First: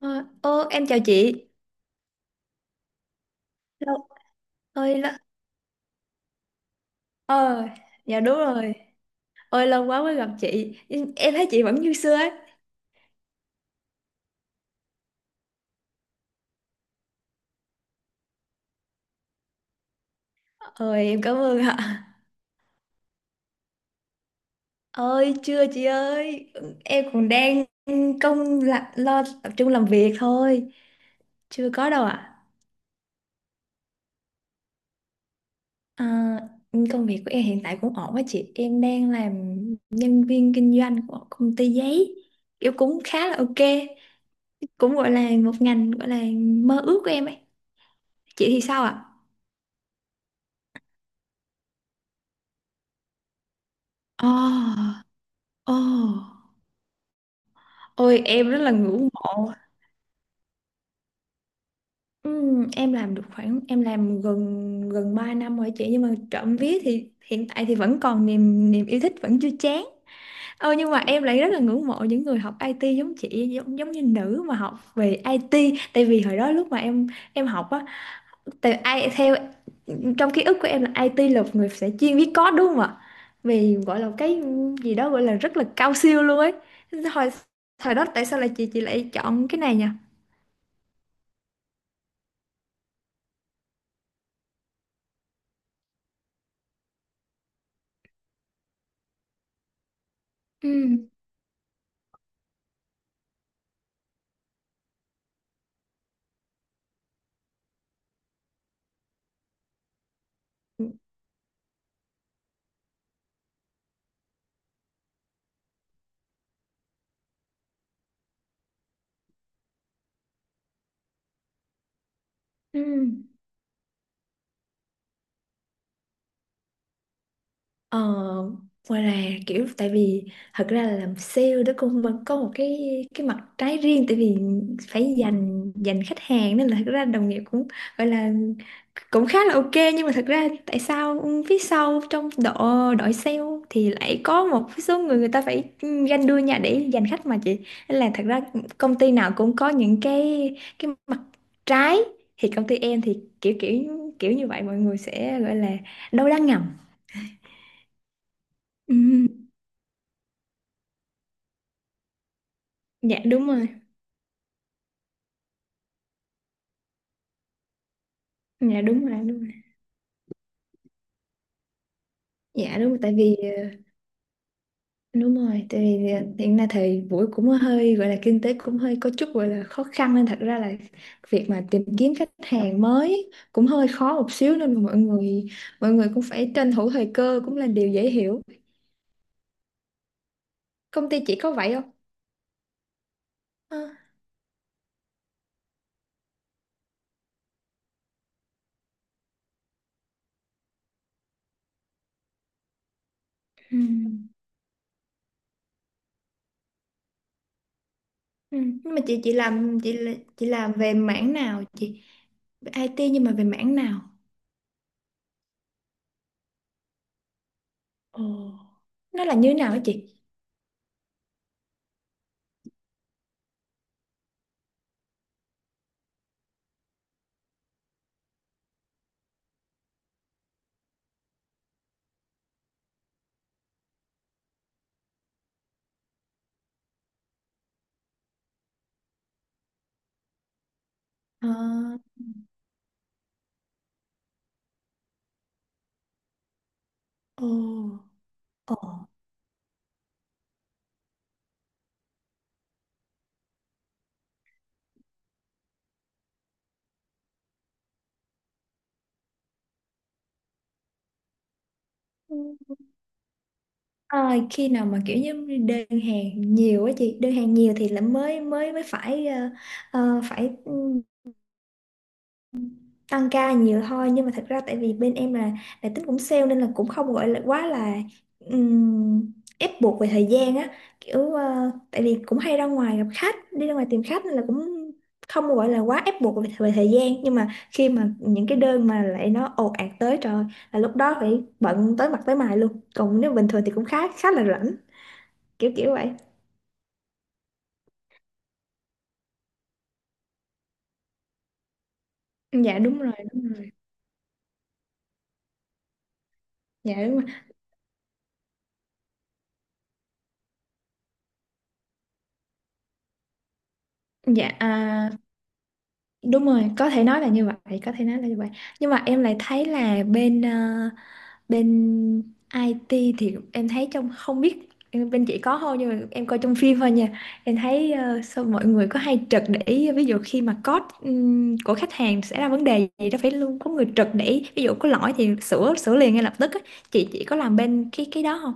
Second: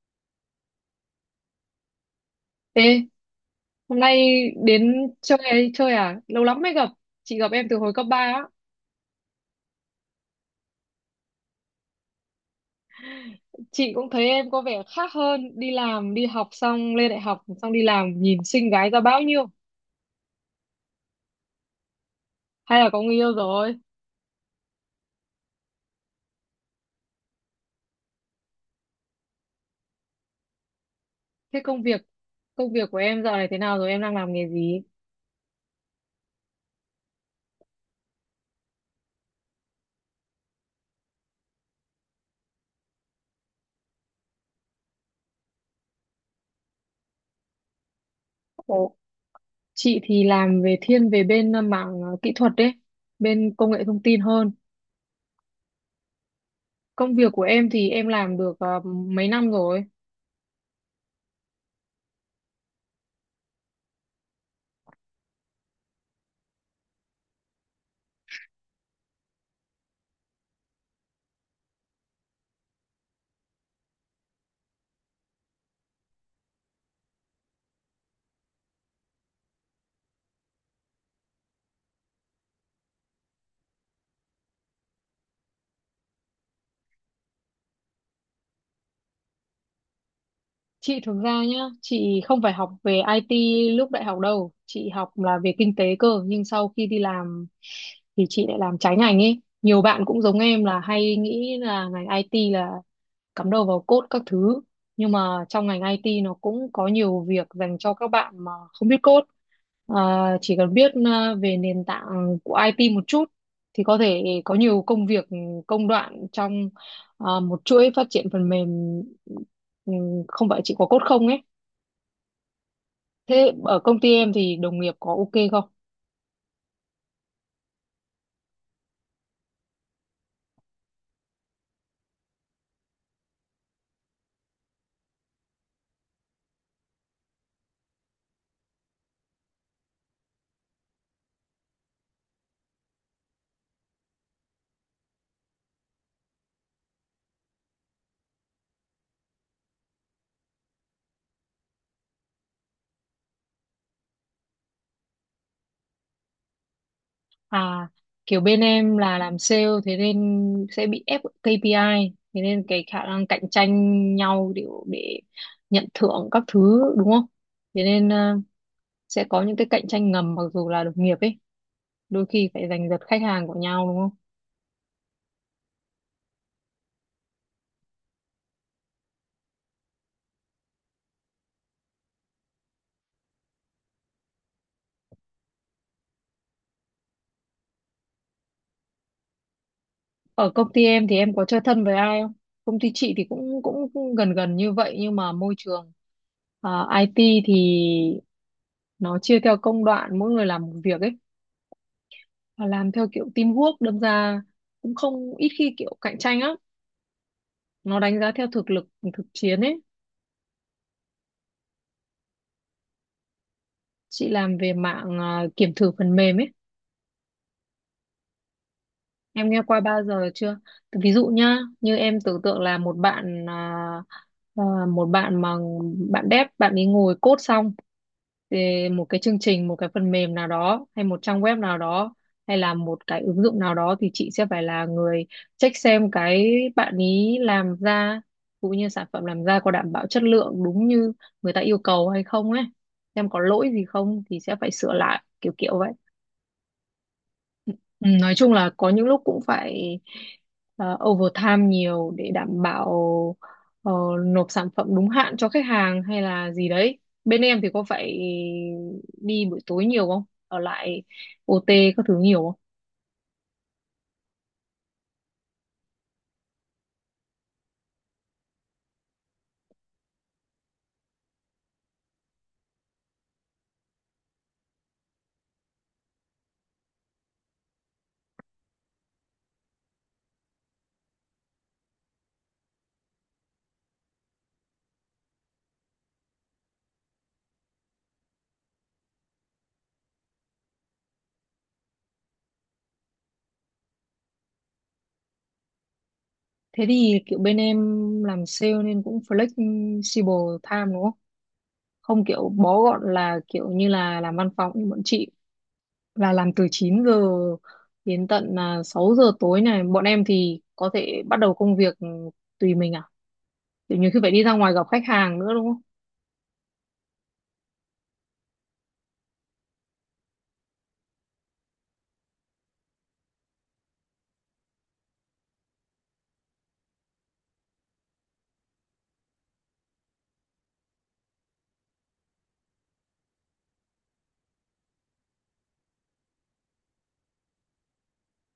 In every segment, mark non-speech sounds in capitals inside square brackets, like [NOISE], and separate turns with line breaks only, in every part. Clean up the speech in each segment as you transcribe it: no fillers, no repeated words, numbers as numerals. Ờ, ô, em chào chị.
Ê, hôm
Lâu
nay đến
ơi là...
chơi chơi à? Lâu lắm mới gặp. Chị gặp
Ờ,
em từ hồi cấp 3
dạ đúng
á.
rồi. Ôi lâu quá mới gặp chị. Em thấy chị vẫn như xưa ấy.
Chị cũng thấy em có vẻ khác hơn, đi làm, đi học xong lên đại học xong đi làm nhìn xinh gái ra bao nhiêu.
Ôi em cảm ơn ạ.
Hay là có người yêu rồi?
Ôi chưa chị ơi. Em còn đang lo tập trung làm việc thôi.
Thế
Chưa
công
có
việc
đâu ạ.
công việc của em giờ này thế nào rồi? Em đang làm nghề gì?
À, công việc của em hiện tại cũng ổn á chị. Em đang làm nhân viên kinh doanh của công ty giấy. Kiểu cũng khá là ok. Cũng gọi là một ngành gọi là mơ ước của em ấy. Chị thì sao
Ồ,
ạ?
chị thì làm về thiên về bên mảng kỹ thuật đấy, bên công nghệ thông tin hơn.
Ồ, ồ,
Công việc của em thì em
ôi
làm
em
được
rất là ngưỡng
mấy năm
mộ.
rồi?
Em làm được khoảng, em làm gần gần 3 năm rồi chị, nhưng mà trộm vía thì hiện tại thì vẫn còn niềm niềm yêu thích, vẫn chưa chán. Ờ, nhưng mà em lại rất là ngưỡng mộ những người học IT giống chị, giống giống như nữ mà học về IT. Tại vì hồi đó lúc mà em học á, tại ai theo, trong ký ức của em là IT là một người sẽ chuyên viết code đúng không ạ? Vì gọi là cái gì đó gọi là rất là cao siêu luôn ấy. Hồi thời đó tại sao lại chị lại chọn cái này nhỉ?
Chị thực ra nhá, chị không phải học về IT lúc đại học đâu, chị học là về kinh tế cơ, nhưng sau khi đi làm thì chị lại làm trái ngành ấy. Nhiều bạn cũng giống em
Ừ.
là hay nghĩ là ngành IT là cắm đầu vào code các thứ, nhưng mà trong ngành IT nó cũng có nhiều việc dành cho các bạn mà không biết code. À, chỉ cần biết về nền tảng của IT một chút thì có thể có nhiều công việc công đoạn trong một chuỗi phát triển phần mềm, ừ, không phải chỉ có code không ấy.
Ừ.
Thế ở công ty em thì đồng nghiệp có ok không?
Ờ, ngoài là kiểu, tại vì thật ra là làm sale đó cũng vẫn có một cái mặt trái riêng, tại vì phải dành dành khách hàng nên là thật ra đồng nghiệp cũng gọi là cũng khá là ok, nhưng mà thật ra tại sao phía sau, trong đội đội sale thì lại có một số người, người ta phải ganh đua nhau để giành khách mà chị. Nên là thật ra công ty nào cũng có những cái mặt trái, thì công ty em thì kiểu kiểu kiểu như vậy, mọi người sẽ gọi là đâu đang ngầm.
À, kiểu bên em là
Ừ.
làm sale thế nên sẽ bị ép KPI, thế nên cái khả
Dạ
năng
đúng
cạnh
rồi.
tranh nhau để nhận thưởng các thứ, đúng không? Thế nên
Dạ đúng rồi,
sẽ
đúng
có
rồi.
những cái cạnh tranh ngầm mặc dù là đồng nghiệp ấy, đôi khi phải
Dạ
giành
đúng
giật
rồi, tại
khách
vì
hàng của nhau đúng không?
đúng rồi, tại vì hiện nay thì Vũ cũng hơi gọi là kinh tế cũng hơi có chút gọi là khó khăn, nên thật ra là việc mà tìm kiếm khách hàng mới cũng hơi khó một xíu, nên mà mọi người cũng phải tranh thủ thời cơ cũng là điều dễ hiểu.
Ở công ty em
Công
thì
ty
em
chị
có
có
chơi
vậy
thân
không?
với ai không? Công ty chị thì cũng
Ờ,
cũng cũng gần gần như vậy, nhưng mà môi trường IT thì nó chia theo công đoạn, mỗi người làm một việc ấy, và làm theo kiểu teamwork,
ừ.
đâm ra cũng không ít khi kiểu cạnh tranh á. Nó đánh giá theo
Ừ.
thực lực
Nhưng mà chị
thực
chị
chiến
làm
ấy.
chị là- chị làm về mảng nào chị? Về IT nhưng mà về mảng nào?
Chị làm về mạng à, kiểm thử phần mềm ấy,
Ồ. Nó là như
em
thế
nghe
nào hả
qua bao
chị?
giờ chưa? Thì ví dụ nhá, như em tưởng tượng là à, một bạn mà bạn dev, bạn ấy ngồi code xong. Thì một cái chương trình, một cái phần mềm nào đó, hay một trang web nào đó, hay là một cái ứng dụng nào đó, thì chị sẽ phải là người check xem cái bạn ý làm ra cũng như sản phẩm làm ra có đảm bảo chất lượng đúng như
Ờ.
người ta yêu cầu hay không ấy, xem có lỗi gì không thì sẽ phải sửa lại kiểu kiểu vậy.
Ồ.
Ừ, nói chung là
Ồ.
có những lúc cũng phải overtime nhiều để đảm bảo ờ, nộp sản phẩm đúng hạn cho khách hàng hay là gì đấy. Bên em thì có phải đi buổi tối nhiều không? Ở lại OT các thứ nhiều không?
Ừ. À, khi nào mà kiểu như đơn hàng nhiều á chị, đơn hàng nhiều thì là mới mới mới phải phải tăng ca nhiều thôi, nhưng mà thật ra tại vì bên em là tính cũng sale nên là cũng không gọi là quá là ép buộc về thời gian á, kiểu tại vì cũng hay ra ngoài gặp khách, đi ra ngoài tìm khách nên là cũng không gọi là quá ép buộc về thời gian. Nhưng mà khi mà những cái đơn mà lại nó ồ ạt tới, trời ơi, là lúc đó phải bận tới mặt tới mày luôn, còn nếu bình thường thì cũng khá khá là rảnh, kiểu kiểu vậy.
Thế thì kiểu bên em làm sale nên cũng flexible time đúng không? Không kiểu
Dạ
bó
đúng
gọn
rồi,
là
đúng
kiểu
rồi.
như là làm văn phòng như bọn chị, là làm từ
Dạ
chín
đúng
giờ
rồi.
đến tận 6 giờ tối này. Bọn em thì có thể bắt đầu công việc tùy mình. Thì nhiều khi phải đi
Dạ,
ra ngoài gặp khách hàng nữa đúng không?
đúng rồi, có thể nói là như vậy, có thể nói là như vậy. Nhưng mà em lại thấy là bên IT thì em thấy, trong không biết, bên chị có không, nhưng mà em coi trong phim thôi nha, em thấy sao mọi người có hay trực để ý, ví dụ khi mà code của khách hàng xảy ra vấn đề gì đó phải luôn có người trực để ý, ví dụ có lỗi thì sửa sửa liền ngay lập tức á. Chị có làm bên cái đó không?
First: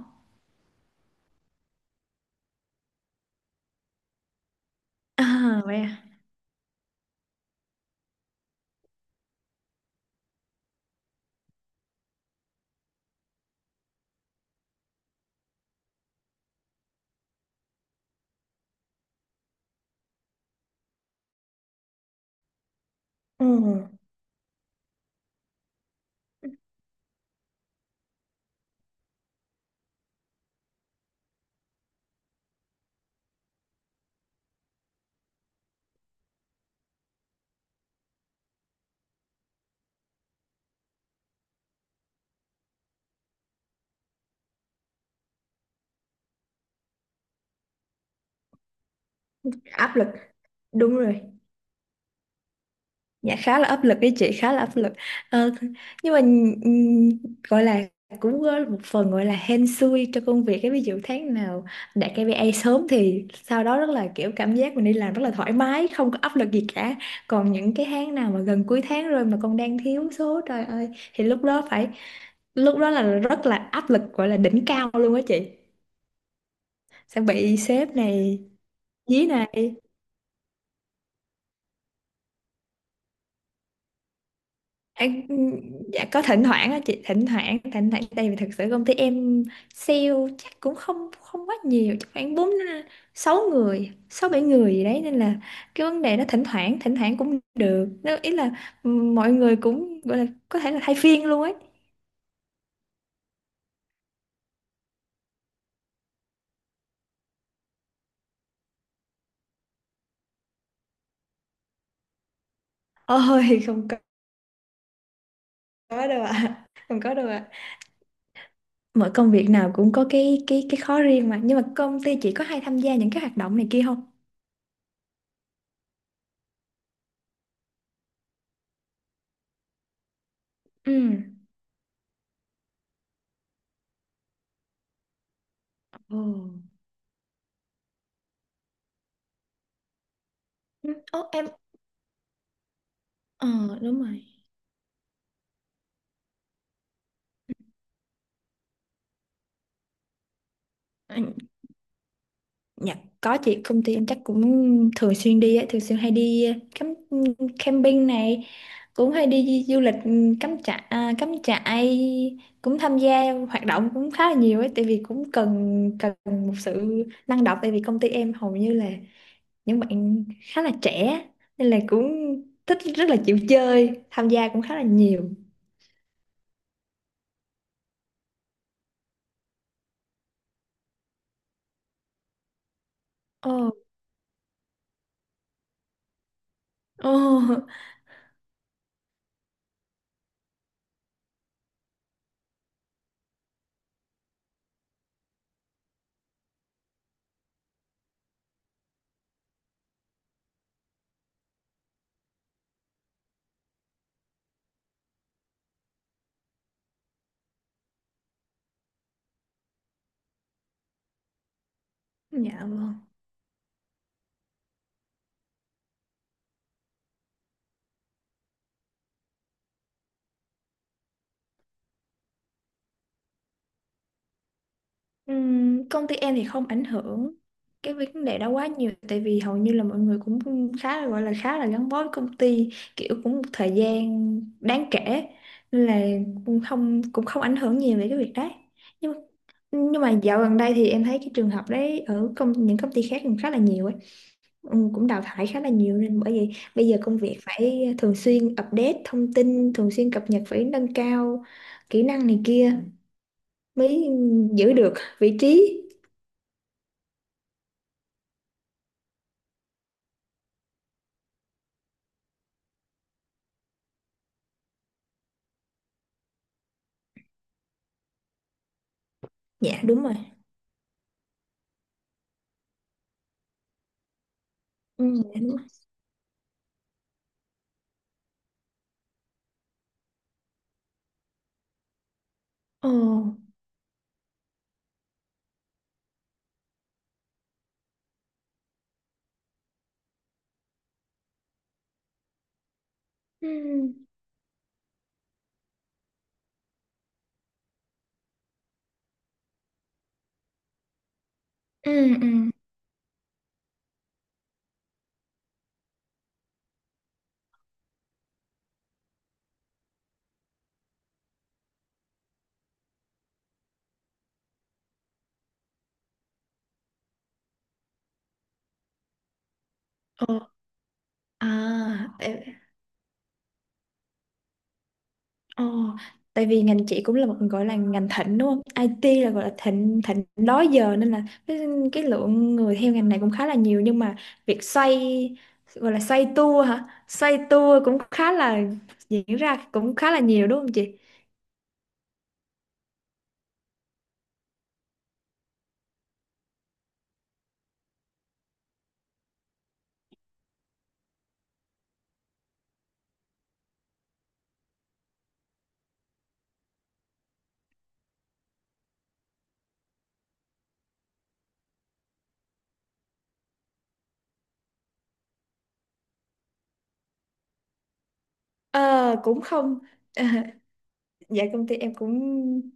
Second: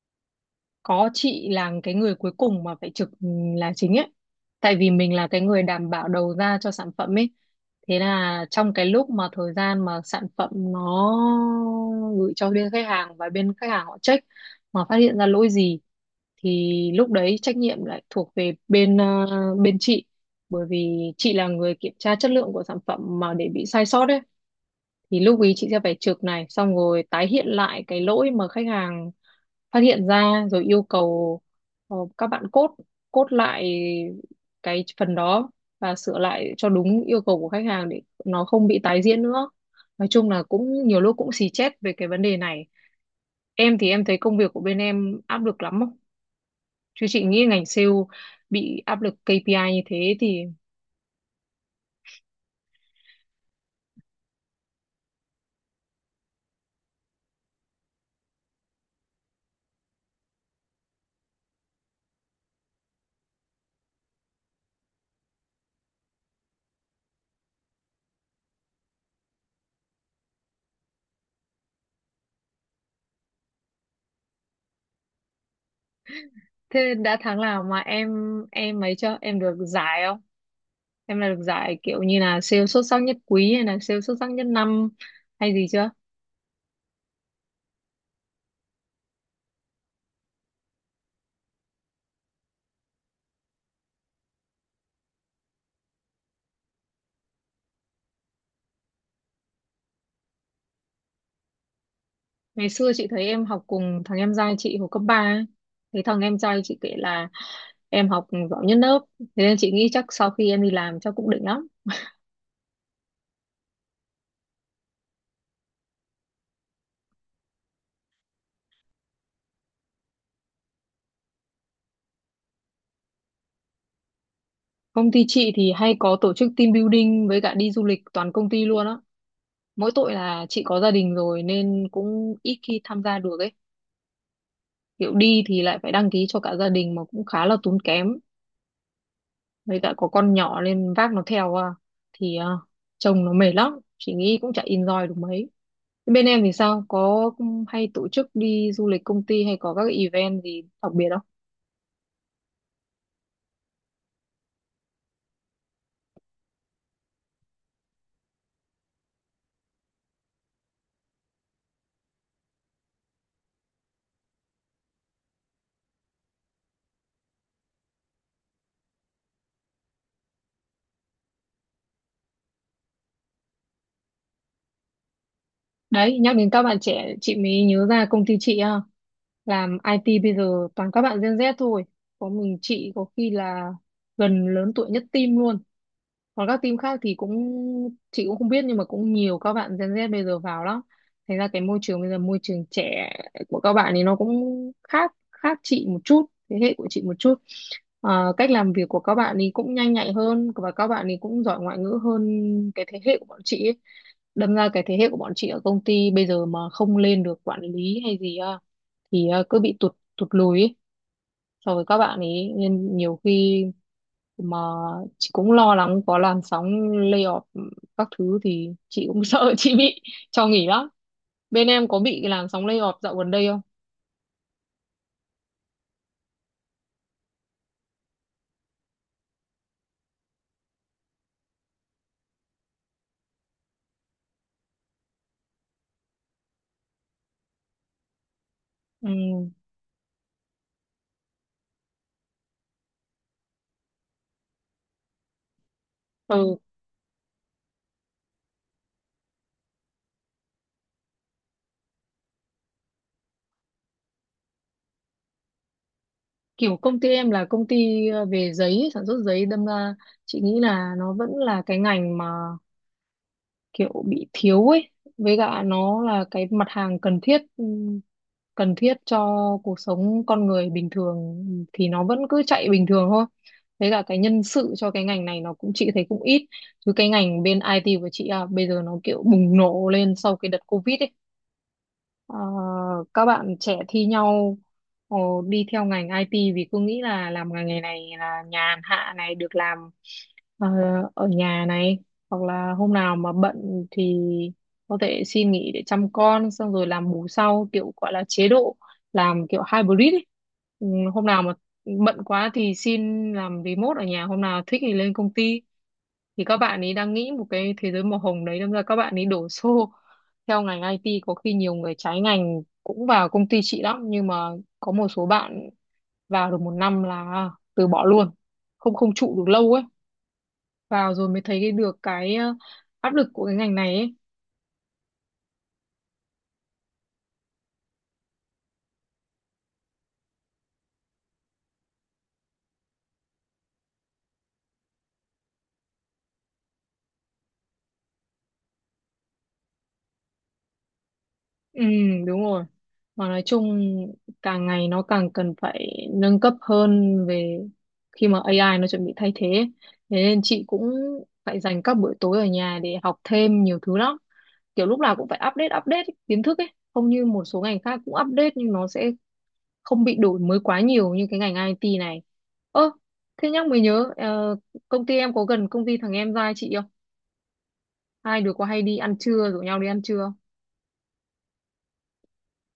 Có, chị là cái người cuối cùng mà phải trực là chính ấy. Tại vì mình là cái người
À vậy
đảm
à.
bảo đầu ra cho sản phẩm ấy. Thế là trong cái lúc mà thời gian mà sản phẩm nó gửi cho bên khách hàng và bên khách hàng họ check mà phát hiện ra lỗi gì, thì lúc đấy trách nhiệm lại thuộc về bên bên chị, bởi vì chị là người kiểm tra chất lượng của sản phẩm mà để bị sai
Ừ,
sót ấy. Thì lúc ý chị sẽ phải chụp này xong rồi tái hiện lại cái lỗi mà khách hàng phát hiện ra rồi yêu cầu các bạn cốt cốt lại cái phần đó và sửa lại cho đúng yêu cầu của khách hàng để nó không bị tái diễn nữa. Nói chung là cũng nhiều lúc cũng xì chét về cái vấn đề này. Em thì em thấy công việc của bên em áp lực lắm không? Chứ chị nghĩ ngành sale bị áp lực KPI như
áp lực,
thế thì…
đúng rồi. Dạ khá là áp lực đấy chị, khá là áp lực. Ờ, nhưng mà ừm, gọi là cũng có một phần gọi là hên xui cho công việc cái, ví dụ tháng nào đạt KPI sớm thì sau đó rất là kiểu cảm giác mình đi làm rất là thoải mái, không có áp lực gì cả, còn những cái tháng nào mà gần cuối tháng rồi mà còn đang thiếu số, trời ơi, thì lúc đó phải, lúc đó là rất là áp lực, gọi là đỉnh cao luôn á chị,
Thế đã
sẽ
tháng
bị
nào mà
sếp
em
này
em ấy chưa,
dí
em được
này.
giải không? Em là được giải kiểu như là sale xuất sắc nhất quý hay là sale xuất sắc nhất năm
À,
hay gì chưa?
dạ có thỉnh thoảng á chị, thỉnh thoảng thỉnh thoảng, tại vì thực sự công ty em sale chắc cũng không không quá nhiều, chắc khoảng bốn, sáu người, sáu bảy người gì đấy, nên là cái vấn đề nó thỉnh thoảng cũng được, nó ý là mọi người cũng gọi là có thể là thay phiên luôn ấy.
Ngày xưa chị thấy em học cùng thằng em trai chị hồi cấp 3 ấy. Thấy thằng em trai chị kể là em học giỏi nhất lớp. Thế nên chị nghĩ chắc sau khi em đi làm chắc cũng định lắm.
Ôi [LAUGHS] không có, có đâu ạ, không có đâu ạ, mọi công việc nào cũng có cái khó riêng mà. Nhưng mà công ty chị có hay tham gia những cái hoạt động này kia không?
Công ty chị thì hay có tổ chức team building với cả đi du lịch toàn công ty luôn á. Mỗi tội là chị có gia
Ừ.
đình rồi nên cũng ít khi tham gia được ấy. Kiểu đi thì lại phải đăng
Ồ.
ký cho cả gia đình mà cũng khá là tốn kém. Với cả có con nhỏ
Ừ.
nên vác nó
Ô, em.
theo thì chồng nó mệt
Ờ,
lắm,
đúng
chị nghĩ cũng chả enjoy được mấy. Thế bên em thì sao, có hay tổ chức đi du lịch công ty hay có các event gì đặc biệt không?
rồi. Dạ, có chị, công ty em chắc cũng thường xuyên đi ấy, thường xuyên hay đi cắm camping này, cũng hay đi du lịch, cắm trại, cắm trại, cũng tham gia hoạt động cũng khá là nhiều ấy, tại vì cũng cần cần một sự năng động, tại vì công ty em hầu như là những bạn khá là trẻ nên là cũng thích, rất là chịu chơi, tham gia cũng khá là nhiều.
Đấy, nhắc đến các bạn trẻ chị mới nhớ ra công ty chị làm IT bây giờ toàn các bạn Gen Z thôi, có mình chị có khi
Ồ,
là gần lớn tuổi nhất team luôn. Còn các team khác
ồ.
thì cũng
[LAUGHS]
chị cũng không biết, nhưng mà cũng nhiều các bạn Gen Z bây giờ vào lắm, thành ra cái môi trường bây giờ môi trường trẻ của các bạn thì nó cũng khác khác chị một chút, thế hệ của chị một chút. Ờ, cách làm việc của các bạn thì cũng nhanh nhạy hơn và các bạn thì cũng giỏi ngoại ngữ hơn cái thế hệ của bọn chị ấy. Đâm ra cái thế hệ của bọn chị ở công ty bây giờ mà không lên được quản lý hay gì thì cứ bị tụt tụt lùi ấy so với các bạn ấy,
Dạ vâng.
nên nhiều khi mà chị cũng lo lắng có làn sóng layoff các thứ thì chị cũng [LAUGHS] sợ chị bị cho nghỉ lắm. Bên em có bị làn sóng layoff dạo gần đây không?
Công ty em thì không ảnh hưởng cái vấn đề đó quá nhiều, tại vì hầu như là mọi người cũng khá là, gọi là khá là gắn bó với công ty, kiểu cũng một thời gian đáng kể, nên là cũng không ảnh hưởng nhiều về cái việc đấy.
Ừ.
Nhưng nhưng mà dạo gần đây thì em thấy cái trường hợp đấy ở công, những công ty khác cũng khá là nhiều ấy. Ừ, cũng đào thải khá là nhiều, nên bởi vậy
Ừ,
bây giờ công việc phải thường xuyên update thông tin, thường xuyên cập nhật, phải nâng cao kỹ năng này kia mới giữ được vị trí.
kiểu công ty em là công ty về giấy, sản xuất giấy, đâm ra chị nghĩ là nó vẫn là cái ngành mà kiểu bị thiếu ấy, với cả nó là cái mặt hàng cần thiết, cần thiết cho cuộc
Dạ đúng rồi.
sống con người bình thường thì nó vẫn cứ chạy bình thường thôi. Với cả cái nhân sự cho cái
Ừ.
ngành này
Dạ
nó
đúng rồi.
cũng chị thấy cũng ít, chứ cái ngành bên IT của chị bây giờ nó kiểu bùng nổ lên sau cái đợt Covid ấy. Ờ,
Ồ.
các bạn trẻ thi nhau ờ, đi theo ngành IT vì cứ nghĩ là làm ngành nghề này là nhàn hạ này, được làm ờ, ở nhà này, hoặc là hôm nào mà
Ừ.
bận thì có thể xin nghỉ để chăm con xong rồi làm bù sau, kiểu gọi là chế độ làm kiểu hybrid ấy. Ừ, Hôm nào mà
Ừ.
bận quá
Ừ.
thì xin làm remote ở nhà, hôm nào thích thì lên công ty. Thì các bạn ấy đang nghĩ một cái thế giới màu hồng đấy, đâm ra các bạn ấy đổ xô [LAUGHS] theo ngành IT, có khi nhiều người trái ngành cũng vào công ty chị lắm, nhưng mà có một số bạn vào được một năm là từ bỏ luôn, không không trụ được lâu ấy,
Ồ.
vào rồi mới
À.
thấy cái được
Ê.
cái áp lực của cái ngành này ấy.
Ồ. Tại vì ngành chị cũng là một gọi là ngành thịnh đúng không? IT là gọi là thịnh thịnh đó giờ, nên là cái lượng người theo ngành này cũng khá là nhiều, nhưng mà việc xoay, gọi là xoay tua hả? Xoay tua cũng khá là diễn ra cũng khá là nhiều đúng không chị?
Ừ, đúng rồi. Mà nói chung càng ngày nó càng cần phải nâng cấp hơn về khi mà AI nó chuẩn bị thay thế. Thế nên chị cũng phải dành các buổi tối ở nhà để học thêm nhiều thứ lắm. Kiểu lúc nào cũng phải update update kiến thức ấy. Không như một số ngành khác cũng update nhưng nó sẽ không bị đổi mới quá nhiều như cái ngành IT này. Ơ, thế nhắc mới nhớ, công ty em có gần công ty thằng em trai chị không? Hai đứa có hay đi ăn
Ờ cũng
trưa, rủ nhau
không.
đi ăn trưa?
[LAUGHS] Dạ công ty em cũng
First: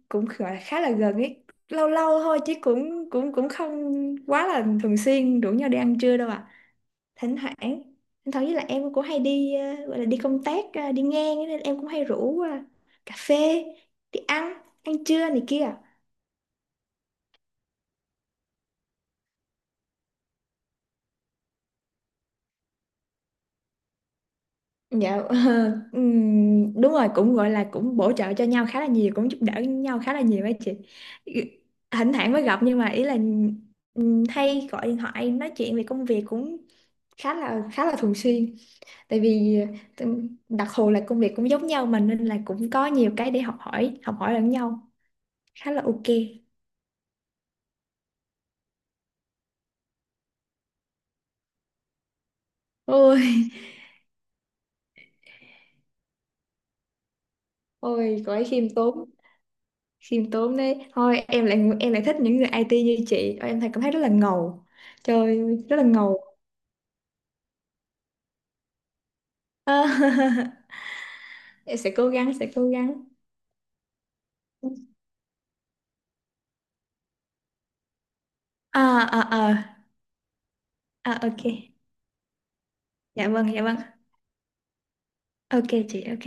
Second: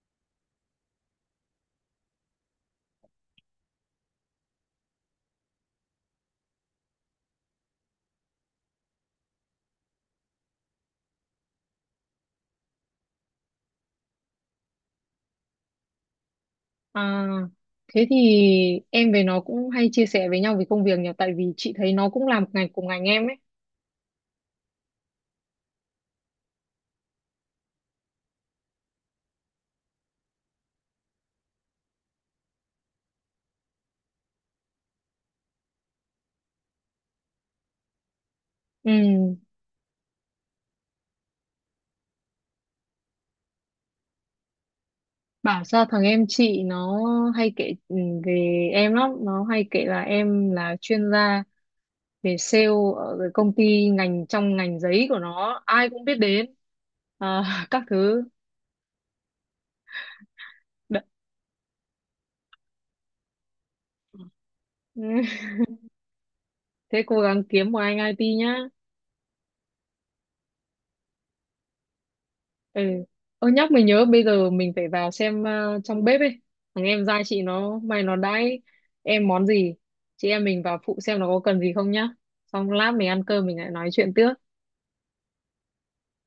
cũng gọi là khá là gần ấy, lâu lâu thôi chứ cũng cũng cũng không quá là thường xuyên rủ nhau đi ăn trưa đâu ạ. À, thỉnh thoảng thỉnh thoảng, với lại em cũng hay đi gọi là đi công tác, đi ngang ấy, nên em cũng hay rủ cà phê, đi ăn ăn trưa này kia.
À, thế thì em với nó cũng hay chia sẻ với nhau về công việc nhỉ, tại vì chị thấy nó cũng làm ngành cùng ngành em ấy.
Dạ. [LAUGHS] Ờ, Đúng rồi, cũng gọi là cũng bổ trợ cho nhau khá là nhiều, cũng giúp đỡ nhau khá là nhiều ấy chị, thỉnh thoảng mới gặp nhưng mà ý là hay gọi điện thoại nói chuyện về công việc cũng khá là thường xuyên,
Ừ,
tại vì đặc thù là công việc cũng giống nhau mà, nên là cũng có nhiều cái để học hỏi lẫn nhau,
bảo
khá là
sao
ok.
thằng em chị nó hay kể về em lắm, nó hay kể là em là chuyên gia về sale ở cái
Ôi.
công
[LAUGHS]
ty ngành trong ngành giấy của nó, ai cũng biết đến. À, [LAUGHS] các
Ôi,
thứ.
cô ấy khiêm tốn, khiêm tốn đấy
Đ-
thôi. Em lại thích những người IT như chị. Ôi, em thấy, cảm thấy rất là ngầu, trời
[LAUGHS]
ơi, rất là ngầu.
Thế cố gắng kiếm một anh IT nhá.
Ờ. [LAUGHS] Em sẽ cố gắng, sẽ cố
Ừ.
gắng.
Ơ nhắc mình nhớ bây giờ mình phải vào xem trong bếp ấy. Thằng em giai chị nó đãi
À.
em món
À.
gì.
À.
Chị em mình vào phụ xem nó
À,
có
ok.
cần gì không nhá. Xong lát mình ăn
Dạ
cơm
vâng.
mình
Dạ
lại
vâng,
nói chuyện tiếp.
ok chị, ok.